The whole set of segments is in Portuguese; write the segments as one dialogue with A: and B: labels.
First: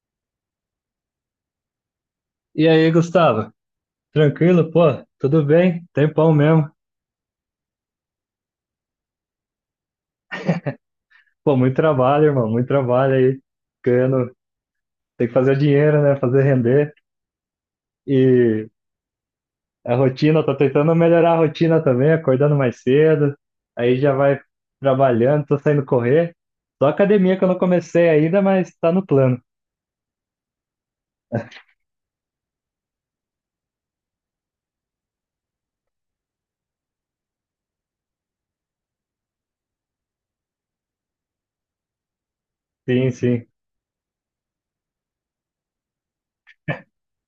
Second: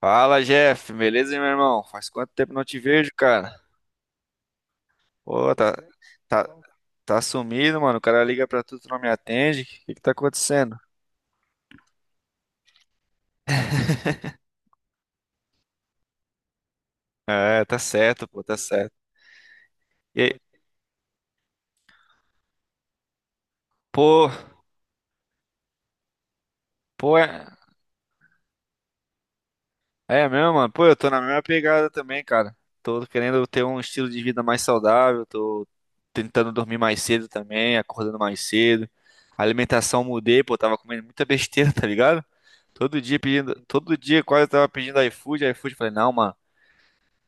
A: Fala, Jeff, beleza, meu irmão? Faz quanto tempo não
B: E
A: te
B: aí,
A: vejo,
B: Gustavo?
A: cara?
B: Tranquilo? Pô, tudo
A: Pô,
B: bem? Tempão
A: tá,
B: mesmo.
A: tá sumido, mano. O cara liga pra tu, tu não me atende. O que que tá acontecendo?
B: Pô, muito trabalho, irmão, muito trabalho aí. Ganhando, tem que fazer dinheiro, né? Fazer render.
A: É, tá certo, pô, tá
B: E
A: certo.
B: a
A: E,
B: rotina, tô tentando melhorar a rotina também, acordando mais cedo. Aí já
A: pô,
B: vai trabalhando, tô saindo correr. Só
A: pô,
B: academia que
A: é,
B: eu não comecei ainda, mas tá no plano.
A: é mesmo, mano. Pô, eu tô na mesma pegada também, cara. Tô querendo ter um estilo de vida mais saudável, tô tentando dormir mais cedo também, acordando mais cedo. A alimentação mudei, pô, tava comendo muita besteira, tá ligado? Todo
B: Sim,
A: dia
B: sim.
A: pedindo, todo dia quase eu tava pedindo iFood, iFood, falei, não, mano.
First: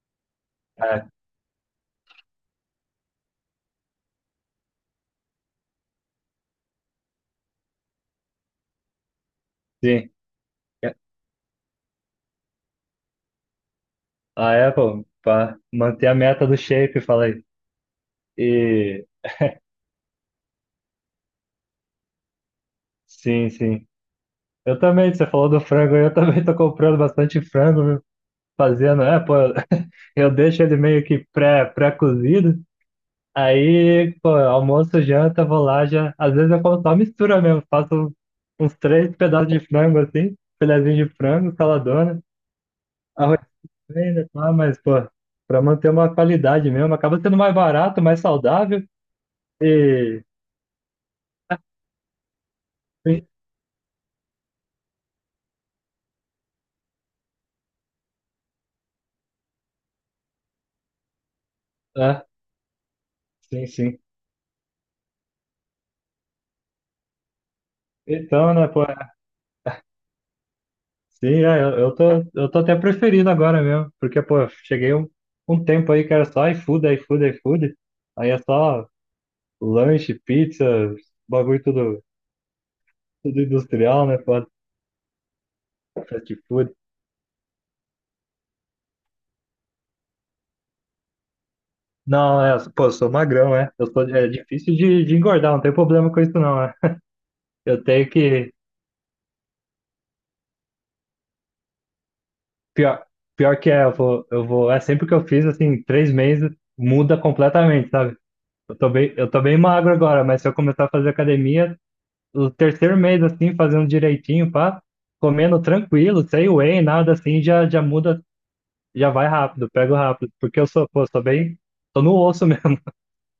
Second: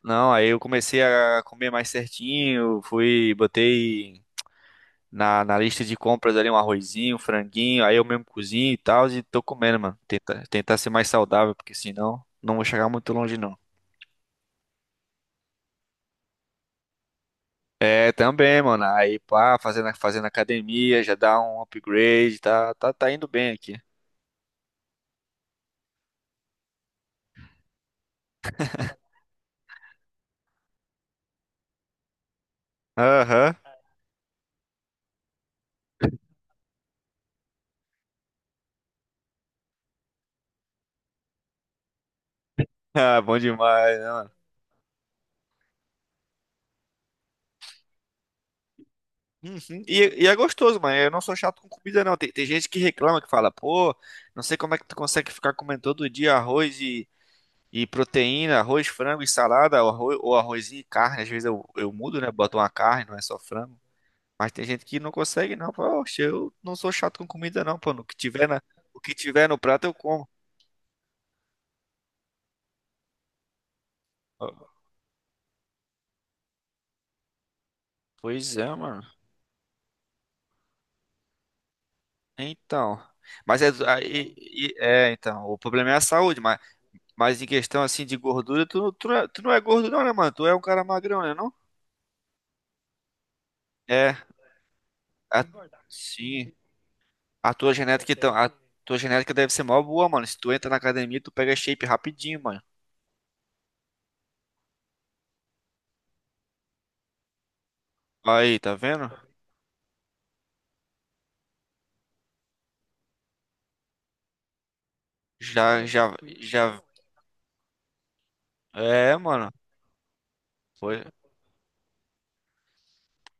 A: Não, aí eu comecei
B: Ah,
A: a comer mais certinho, fui, botei na lista de compras ali um arrozinho, um franguinho, aí eu mesmo cozinho e tal, e tô comendo, mano.
B: sim.
A: Tentar ser mais saudável, porque senão não vou chegar muito longe, não.
B: A Apple, pra manter a meta do shape, falei.
A: É, também, mano.
B: E
A: Aí, pá, fazendo academia, já dá um upgrade, tá indo
B: sim,
A: bem aqui.
B: sim. Eu também, você falou do frango, eu também tô comprando bastante frango, fazendo, pô, eu deixo ele meio que pré-cozido,
A: Aham.
B: aí, pô, almoço, janta, vou lá, já, às vezes eu como só mistura mesmo, faço uns três pedaços de frango assim, filezinho de frango, saladona,
A: Ah, bom
B: arroz
A: demais, né,
B: e
A: mano?
B: tá, mas, pô, pra manter uma qualidade mesmo, acaba sendo mais barato, mais saudável
A: Uhum. E,
B: e,
A: e é gostoso, mano. Eu não sou chato com comida, não. Tem gente que reclama,
B: sim,
A: que fala, pô, não sei como é que tu consegue ficar comendo todo dia arroz e proteína, arroz, frango e salada, ou, arroz, ou arrozinho e carne. Às vezes eu mudo,
B: é,
A: né? Boto uma carne, não é só
B: sim,
A: frango.
B: sim.
A: Mas tem gente que não consegue, não. Fala, Oxe, eu não sou chato com comida, não, pô. O que tiver
B: Então,
A: na,
B: né, pô,
A: o que tiver no prato eu como.
B: sim, é, eu tô até preferindo agora mesmo, porque, pô, eu cheguei um tempo aí que era só iFood, iFood, iFood, aí é
A: Pois é,
B: só
A: mano.
B: lanche, pizza, bagulho tudo,
A: Então.
B: tudo
A: Mas é,
B: industrial, né, pô,
A: então, o problema é a
B: fast
A: saúde, mas,
B: food.
A: mas em questão assim de gordura, tu, tu não é gordo não, né, mano? Tu é um cara magrão, né, não?
B: Não, é, pô, eu sou magrão, é, eu sou,
A: É,
B: é difícil de
A: a-
B: engordar, não tem problema com isso
A: sim.
B: não, é.
A: A tua
B: Eu tenho
A: genética, então, a
B: que,
A: tua genética deve ser mó boa, mano. Se tu entra na academia, tu pega shape rapidinho, mano.
B: pior, pior que é, é sempre que eu fiz, assim, 3 meses, muda completamente, sabe?
A: Aí, tá
B: Eu tô
A: vendo?
B: bem, eu tô bem magro agora, mas se eu começar a fazer academia, o terceiro mês, assim, fazendo direitinho, pá, comendo
A: Já, já,
B: tranquilo, sem
A: já.
B: whey, nada assim, já muda, já
A: É,
B: vai
A: mano.
B: rápido, pego rápido, porque eu sou,
A: Pois,
B: pô, sou bem, tô no osso mesmo,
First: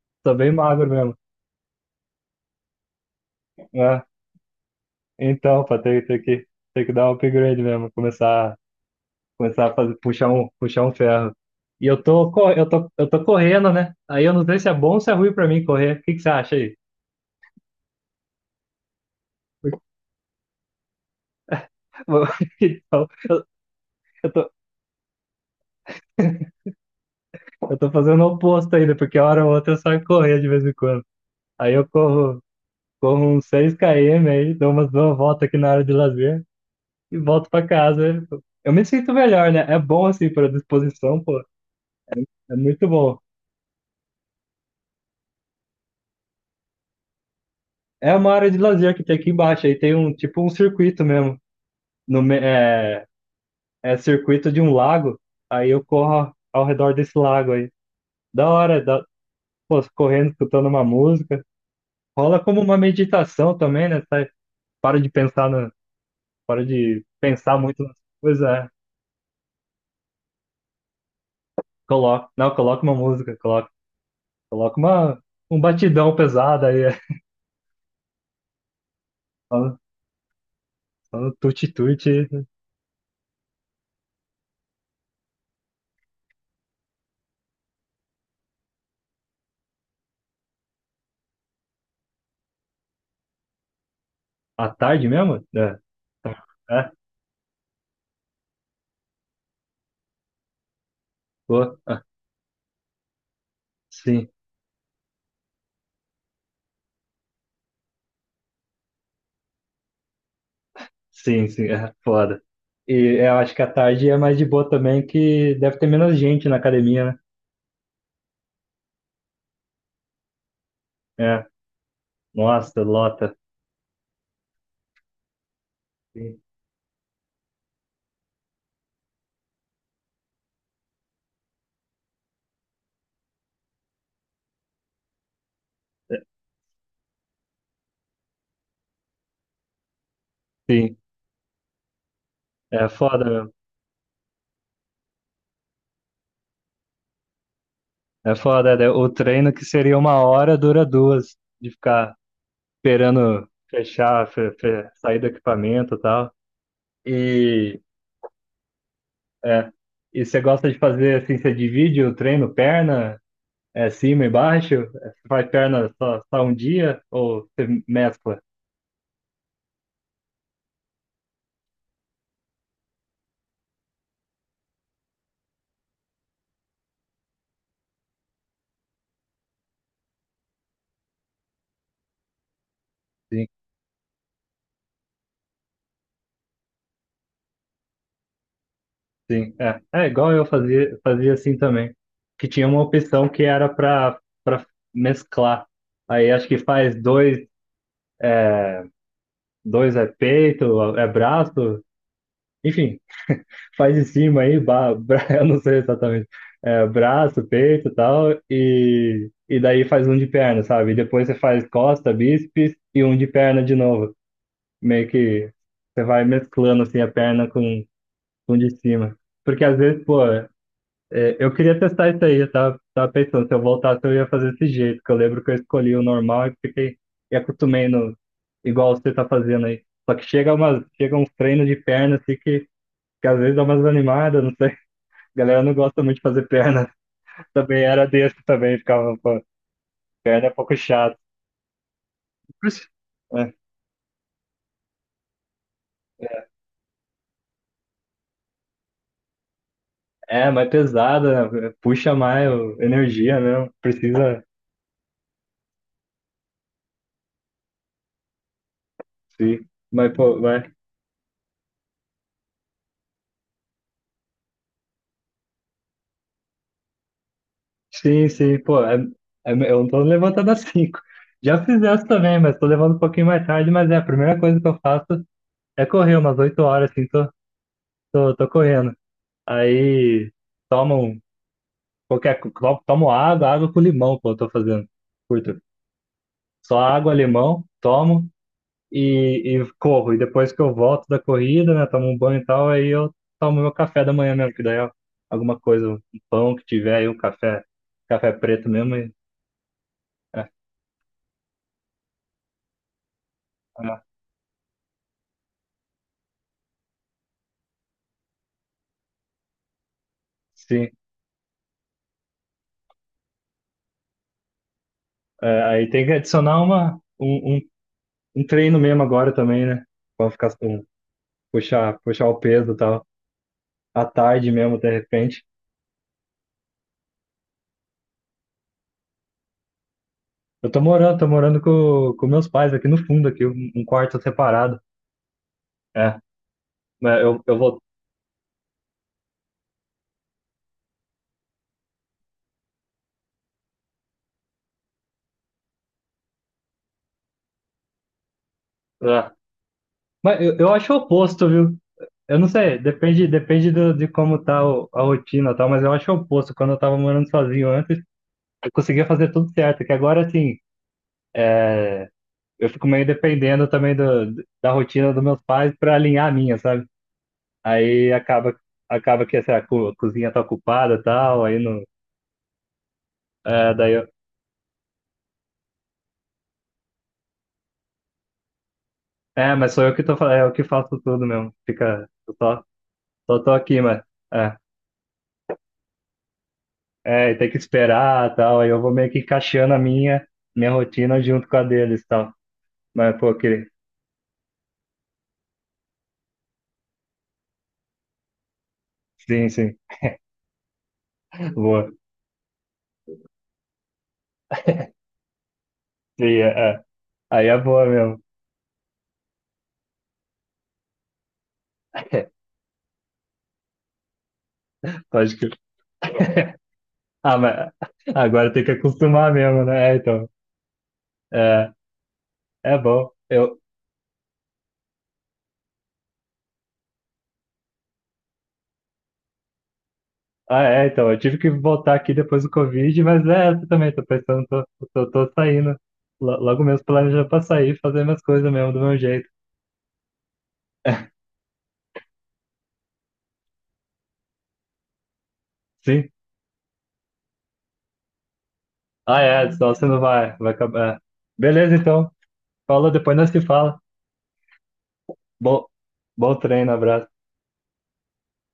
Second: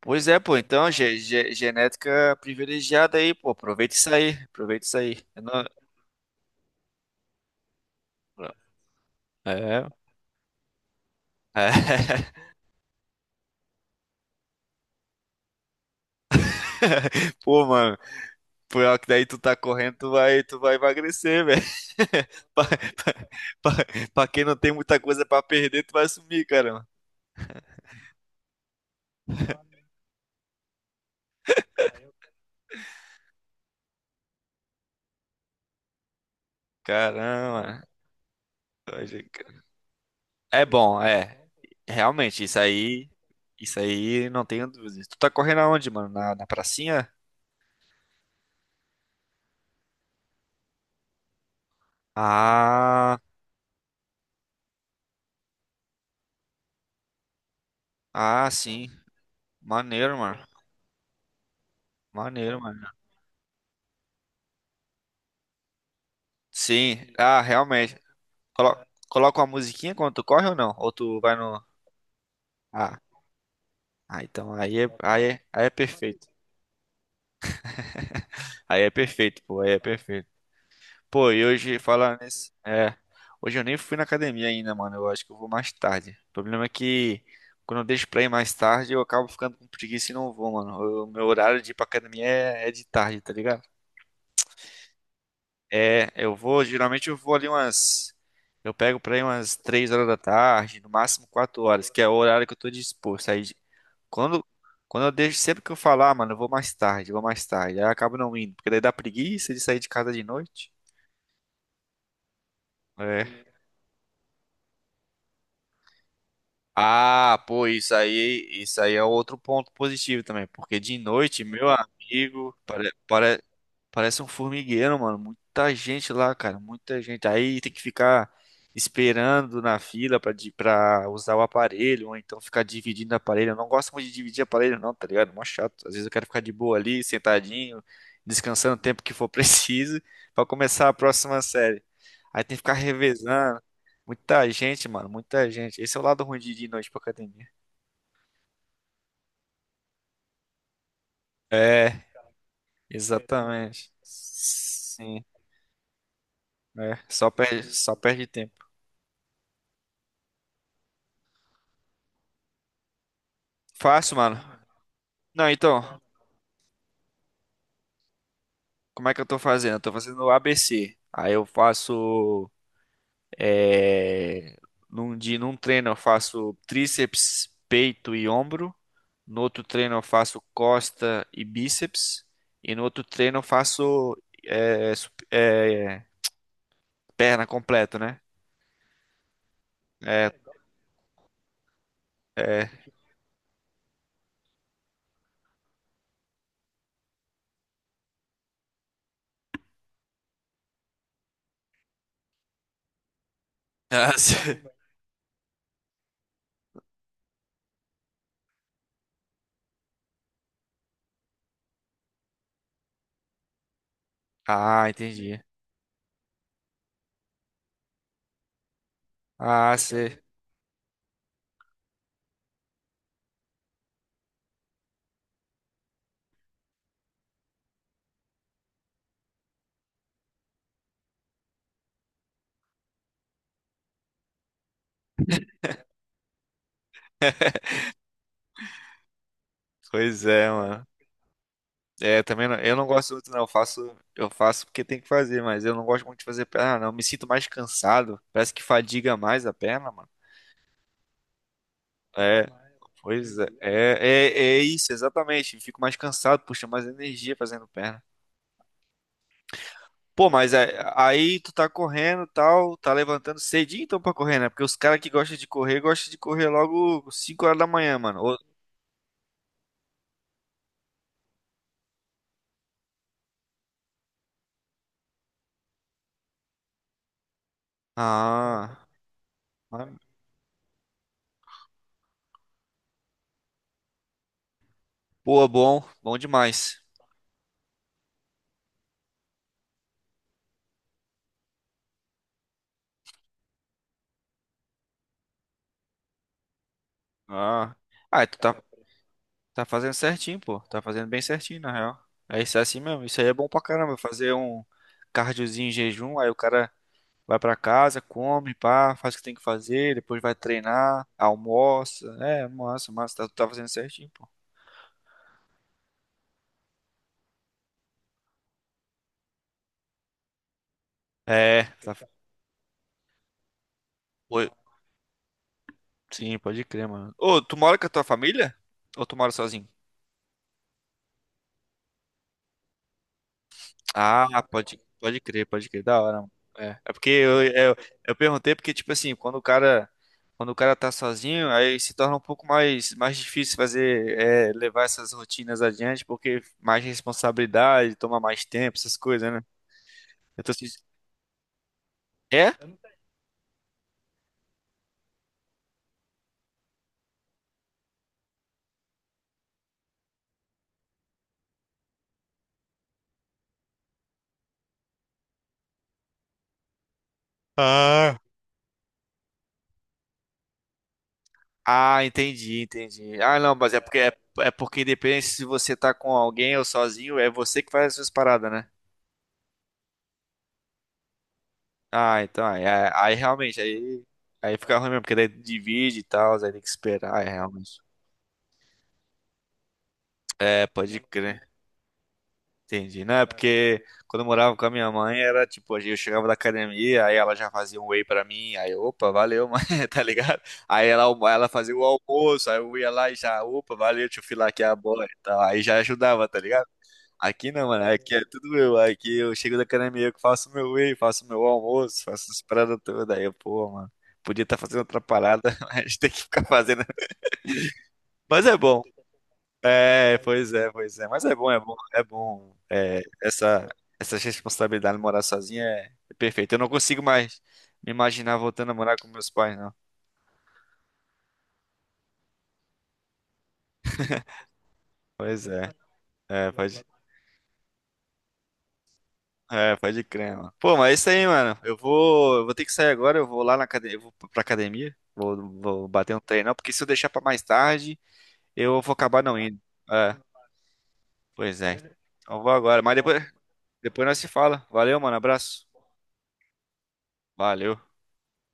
A: pois
B: tô
A: é,
B: bem
A: pô.
B: magro
A: Então,
B: mesmo,
A: genética privilegiada aí, pô. Aproveita
B: né?
A: isso aí. Aproveita isso aí. Eu não-
B: Então, pá, tem que dar um upgrade mesmo, começar a
A: É.
B: fazer, puxar um ferro. E eu
A: É.
B: tô, co- eu tô, eu tô correndo, né? Aí eu não sei se é bom ou se é ruim pra mim correr, o que que você acha aí?
A: Pô, mano. Pior que daí tu tá correndo, tu vai emagrecer, velho. Pra,
B: Então,
A: pra- pra- pra
B: eu
A: quem
B: tô,
A: não tem muita coisa pra perder, tu vai sumir, cara.
B: eu tô fazendo o oposto ainda, porque hora ou outra eu saio correr de vez em quando. Aí eu corro uns 6 km aí, dou umas duas voltas aqui na área de lazer e volto pra
A: Caramba.
B: casa. Eu me sinto melhor, né? É bom assim pra
A: É bom,
B: disposição,
A: é.
B: pô.
A: Realmente,
B: É
A: isso
B: muito
A: aí.
B: bom.
A: Isso aí não tenho dúvidas. Tu tá correndo aonde, mano? Na pracinha?
B: É uma área de lazer que tem aqui embaixo, aí tem um tipo um circuito mesmo. No, me- é,
A: Ah,
B: é circuito de um lago, aí eu corro ao redor desse lago aí.
A: ah,
B: Da hora,
A: sim.
B: pô,
A: Maneiro,
B: correndo,
A: mano.
B: escutando uma música. Rola
A: Maneiro,
B: como uma
A: mano.
B: meditação também, né? Sai, para de pensar na, para
A: Sim,
B: de
A: ah,
B: pensar muito
A: realmente.
B: nas coisas, é.
A: Colo coloca uma musiquinha quando tu corre ou não? Ou tu vai no.
B: Coloca, não, coloca uma
A: Ah,
B: música, coloca.
A: ah então aí
B: Coloca
A: é,
B: uma,
A: aí é,
B: um
A: aí é
B: batidão
A: perfeito.
B: pesado aí, é.
A: Aí é perfeito,
B: só
A: pô, aí é
B: no
A: perfeito.
B: só
A: Pô,
B: no
A: e hoje falar
B: tuti-tuti.
A: nesse. É. Hoje eu nem fui na academia ainda, mano. Eu acho que eu vou mais tarde. O problema é que quando eu deixo pra ir mais tarde, eu acabo ficando com preguiça e não vou, mano. O meu horário de ir pra academia é de tarde, tá ligado?
B: À tarde mesmo? É,
A: É, eu vou,
B: é,
A: geralmente eu vou ali umas. Eu pego pra ir umas 3 horas da tarde, no máximo quatro
B: pô,
A: horas, que
B: ah,
A: é o horário que eu tô disposto. Aí
B: sim,
A: quando, quando eu deixo, sempre que eu falar, mano, eu vou mais tarde, eu vou mais tarde. Aí eu acabo não indo, porque daí dá preguiça de sair de casa de noite.
B: sim, sim, é foda. E é, eu
A: É.
B: acho que à tarde é mais de boa também, que deve ter menos gente na academia, né?
A: Ah, pô, isso aí é outro ponto positivo também, porque de noite,
B: É,
A: meu amigo,
B: nossa, lota.
A: parece um formigueiro, mano. Muita gente lá,
B: Sim,
A: cara, muita gente. Aí tem que ficar esperando na fila pra usar o aparelho, ou então ficar dividindo o aparelho. Eu não gosto muito de dividir aparelho, não, tá ligado? Mó chato. Às vezes eu
B: é,
A: quero ficar de boa ali, sentadinho, descansando o tempo que for preciso, pra começar a
B: sim,
A: próxima série. Aí tem que ficar
B: é foda mesmo.
A: revezando. Muita gente, mano, muita gente. Esse é o lado ruim de ir de noite pra academia.
B: É foda, né? O treino que seria 1 hora dura 2, de
A: É,
B: ficar esperando
A: exatamente.
B: fechar, sair
A: Sim,
B: do equipamento e tal.
A: é. Só perde,
B: E
A: só perde tempo.
B: é. E você gosta de fazer assim, você divide o treino, perna, é
A: Faço,
B: cima e
A: mano.
B: baixo? É, você
A: Não,
B: faz perna
A: então,
B: só um dia ou você mescla?
A: como é que eu tô fazendo? Eu tô fazendo ABC. Aí eu faço. É, num dia, num treino eu faço tríceps, peito e ombro. No outro treino eu faço costa e bíceps. E no outro treino eu
B: Sim,
A: faço é, sup- é, perna completo, né?
B: sim. É, é
A: É,
B: igual eu fazia assim também. Que tinha
A: é.
B: uma opção que era para mesclar. Aí acho que faz dois, dois é peito, é braço, enfim. Faz em
A: Ah,
B: cima aí, eu não sei exatamente, é, braço, peito e tal, e, daí faz um de perna, sabe? E depois você faz costa, bíceps e um de perna de novo.
A: ah,
B: Meio
A: entendi.
B: que você vai mesclando assim a perna com o de cima. Porque
A: Ah,
B: às vezes,
A: sei.
B: pô, eu queria testar isso aí, eu tava pensando, se eu voltasse eu ia fazer desse jeito, que eu lembro que eu escolhi o normal e fiquei, e acostumei no, igual você tá fazendo aí. Só que chega, chega uns treinos de perna assim que às vezes dá umas animadas, não sei. A galera não gosta muito de fazer perna. Também era desse também, ficava, pô,
A: Pois
B: perna
A: é,
B: é um pouco
A: mano.
B: chato.
A: É, também não- eu não
B: Puxa,
A: gosto muito, não. Eu
B: é,
A: faço, eu faço porque tem que fazer, mas eu não gosto muito de fazer perna, não. Eu me sinto mais cansado. Parece que fadiga mais a perna, mano.
B: é, mas pesada, né? Puxa
A: É,
B: mais
A: pois
B: energia
A: é.
B: mesmo,
A: É, é,
B: precisa,
A: é isso, exatamente. Fico mais cansado, puxa mais energia fazendo perna.
B: sim. Mas,
A: Pô,
B: pô,
A: mas
B: mas,
A: aí tu tá correndo, e tal, tá levantando cedinho então pra correr, né? Porque os caras que gostam de correr logo 5 horas da manhã, mano.
B: sim,
A: Ou-
B: sim, pô, é, é, eu não tô levantando às 5. Já fiz essa também, mas tô levando um pouquinho mais tarde, mas é, a primeira coisa que eu faço é correr umas 8 horas, assim, tô
A: Ah,
B: correndo. Aí, tomo um- qualquer, co- tomo água, água com limão, pô, eu tô fazendo.
A: pô,
B: Curto
A: bom, bom demais.
B: Só água, limão, tomo e corro. E depois que eu volto da corrida, né, tomo um banho e tal, aí eu tomo meu café da manhã mesmo, que daí é alguma coisa, um pão que tiver aí, um café,
A: Ah, ah,
B: café
A: tu tá,
B: preto mesmo. E,
A: tá fazendo certinho,
B: é,
A: pô. Tá fazendo bem certinho, na real. É, isso é assim mesmo. Isso aí é bom pra caramba.
B: é,
A: Fazer um cardiozinho em jejum, aí o cara vai pra casa, come, pá, faz o que tem que fazer, depois vai
B: sim.
A: treinar, almoça. É, massa, massa. Tá, tu tá fazendo certinho, pô.
B: É, aí tem que adicionar um treino mesmo agora também, né? Pra ficar
A: É, tá.
B: puxar o peso e tal. À
A: Oi,
B: tarde mesmo, de repente.
A: sim, pode crer, mano. Ô, tu mora com a tua família? Ou tu mora sozinho?
B: Eu tô morando com meus pais aqui no fundo, aqui, um quarto
A: Ah, pode,
B: separado.
A: pode crer, pode crer, da hora,
B: É,
A: mano. É, é porque
B: mas eu,
A: eu,
B: eu
A: eu,
B: vou.
A: eu perguntei porque, tipo assim, quando o cara tá sozinho, aí se torna um pouco mais difícil fazer, levar essas rotinas adiante, porque mais responsabilidade, toma mais tempo, essas
B: É,
A: coisas, né?
B: mas
A: Eu tô
B: eu
A: sentindo.
B: acho o oposto, viu? Eu não
A: É?
B: sei, depende de como tá a rotina e tal, mas eu acho o oposto. Quando eu tava morando sozinho antes, eu conseguia fazer tudo certo, que agora, assim, é, eu fico meio dependendo também da rotina dos meus pais pra alinhar a minha, sabe? Aí
A: Ah,
B: acaba que essa cozinha tá ocupada e tal, aí não...
A: ah, entendi, entendi. Ah, não, mas
B: É,
A: é porque, é, é porque independente se você tá com alguém ou sozinho, é você que faz as suas paradas, né?
B: mas sou eu que tô, eu que faço tudo mesmo. Fica,
A: Ah,
B: eu
A: então, aí,
B: só,
A: aí- aí
B: só tô
A: realmente,
B: aqui,
A: aí,
B: mas...
A: aí
B: é.
A: fica ruim mesmo, porque daí divide e tal, aí tem que esperar, é
B: É, e tem que
A: realmente.
B: esperar tal. Aí eu vou meio que encaixando a minha,
A: É,
B: minha
A: pode
B: rotina
A: crer.
B: junto com a deles tal.
A: Entendi. Não,
B: Mas,
A: é
B: pô, que...
A: porque quando eu morava com a minha mãe, era tipo, eu chegava da academia, aí ela já fazia um whey pra mim, aí, opa, valeu,
B: sim,
A: mãe,
B: sim,
A: tá ligado? Aí ela fazia o
B: boa.
A: almoço, aí eu ia lá e já, opa, valeu, deixa eu filar aqui a bola e tal. Aí já
B: Sim,
A: ajudava, tá ligado?
B: é, é. Aí
A: Aqui
B: é
A: não, mano.
B: boa
A: Aqui é
B: mesmo.
A: tudo eu. Aqui eu chego da academia, eu que faço meu whey, faço meu almoço, faço as paradas todas. Aí eu, pô, mano, podia estar fazendo outra
B: Pode
A: parada,
B: que.
A: mas tem que ficar fazendo.
B: Ah, mas
A: Mas
B: agora
A: é
B: tem que
A: bom.
B: acostumar mesmo, né? É,
A: É,
B: então.
A: pois é, pois é. Mas é bom, é
B: É,
A: bom, é bom.
B: é
A: É,
B: bom. Eu...
A: essa responsabilidade de morar sozinha é perfeita. Eu não consigo mais me imaginar voltando a morar com meus pais, não.
B: Ah, é, então. Eu tive que voltar aqui depois do Covid, mas é essa também. Tô pensando, tô
A: Pois é.
B: saindo. Lo-
A: É,
B: Logo
A: pode.
B: mesmo planejando pra sair, fazer minhas coisas mesmo do meu jeito.
A: É, pode crer, mano. Pô, mas é isso aí, mano. Eu vou ter que sair agora, eu vou lá na academia, eu vou pra academia, vou
B: Sim.
A: bater um treino, porque se eu deixar pra mais tarde, eu vou
B: Ah,
A: acabar não
B: é,
A: indo.
B: senão você não
A: É,
B: vai, vai acabar.
A: pois é.
B: Beleza, então.
A: Então eu vou agora,
B: Falou,
A: mas
B: depois nós
A: depois,
B: se fala.
A: depois nós se fala. Valeu, mano, abraço.
B: Bom, bom treino, abraço.
A: Valeu.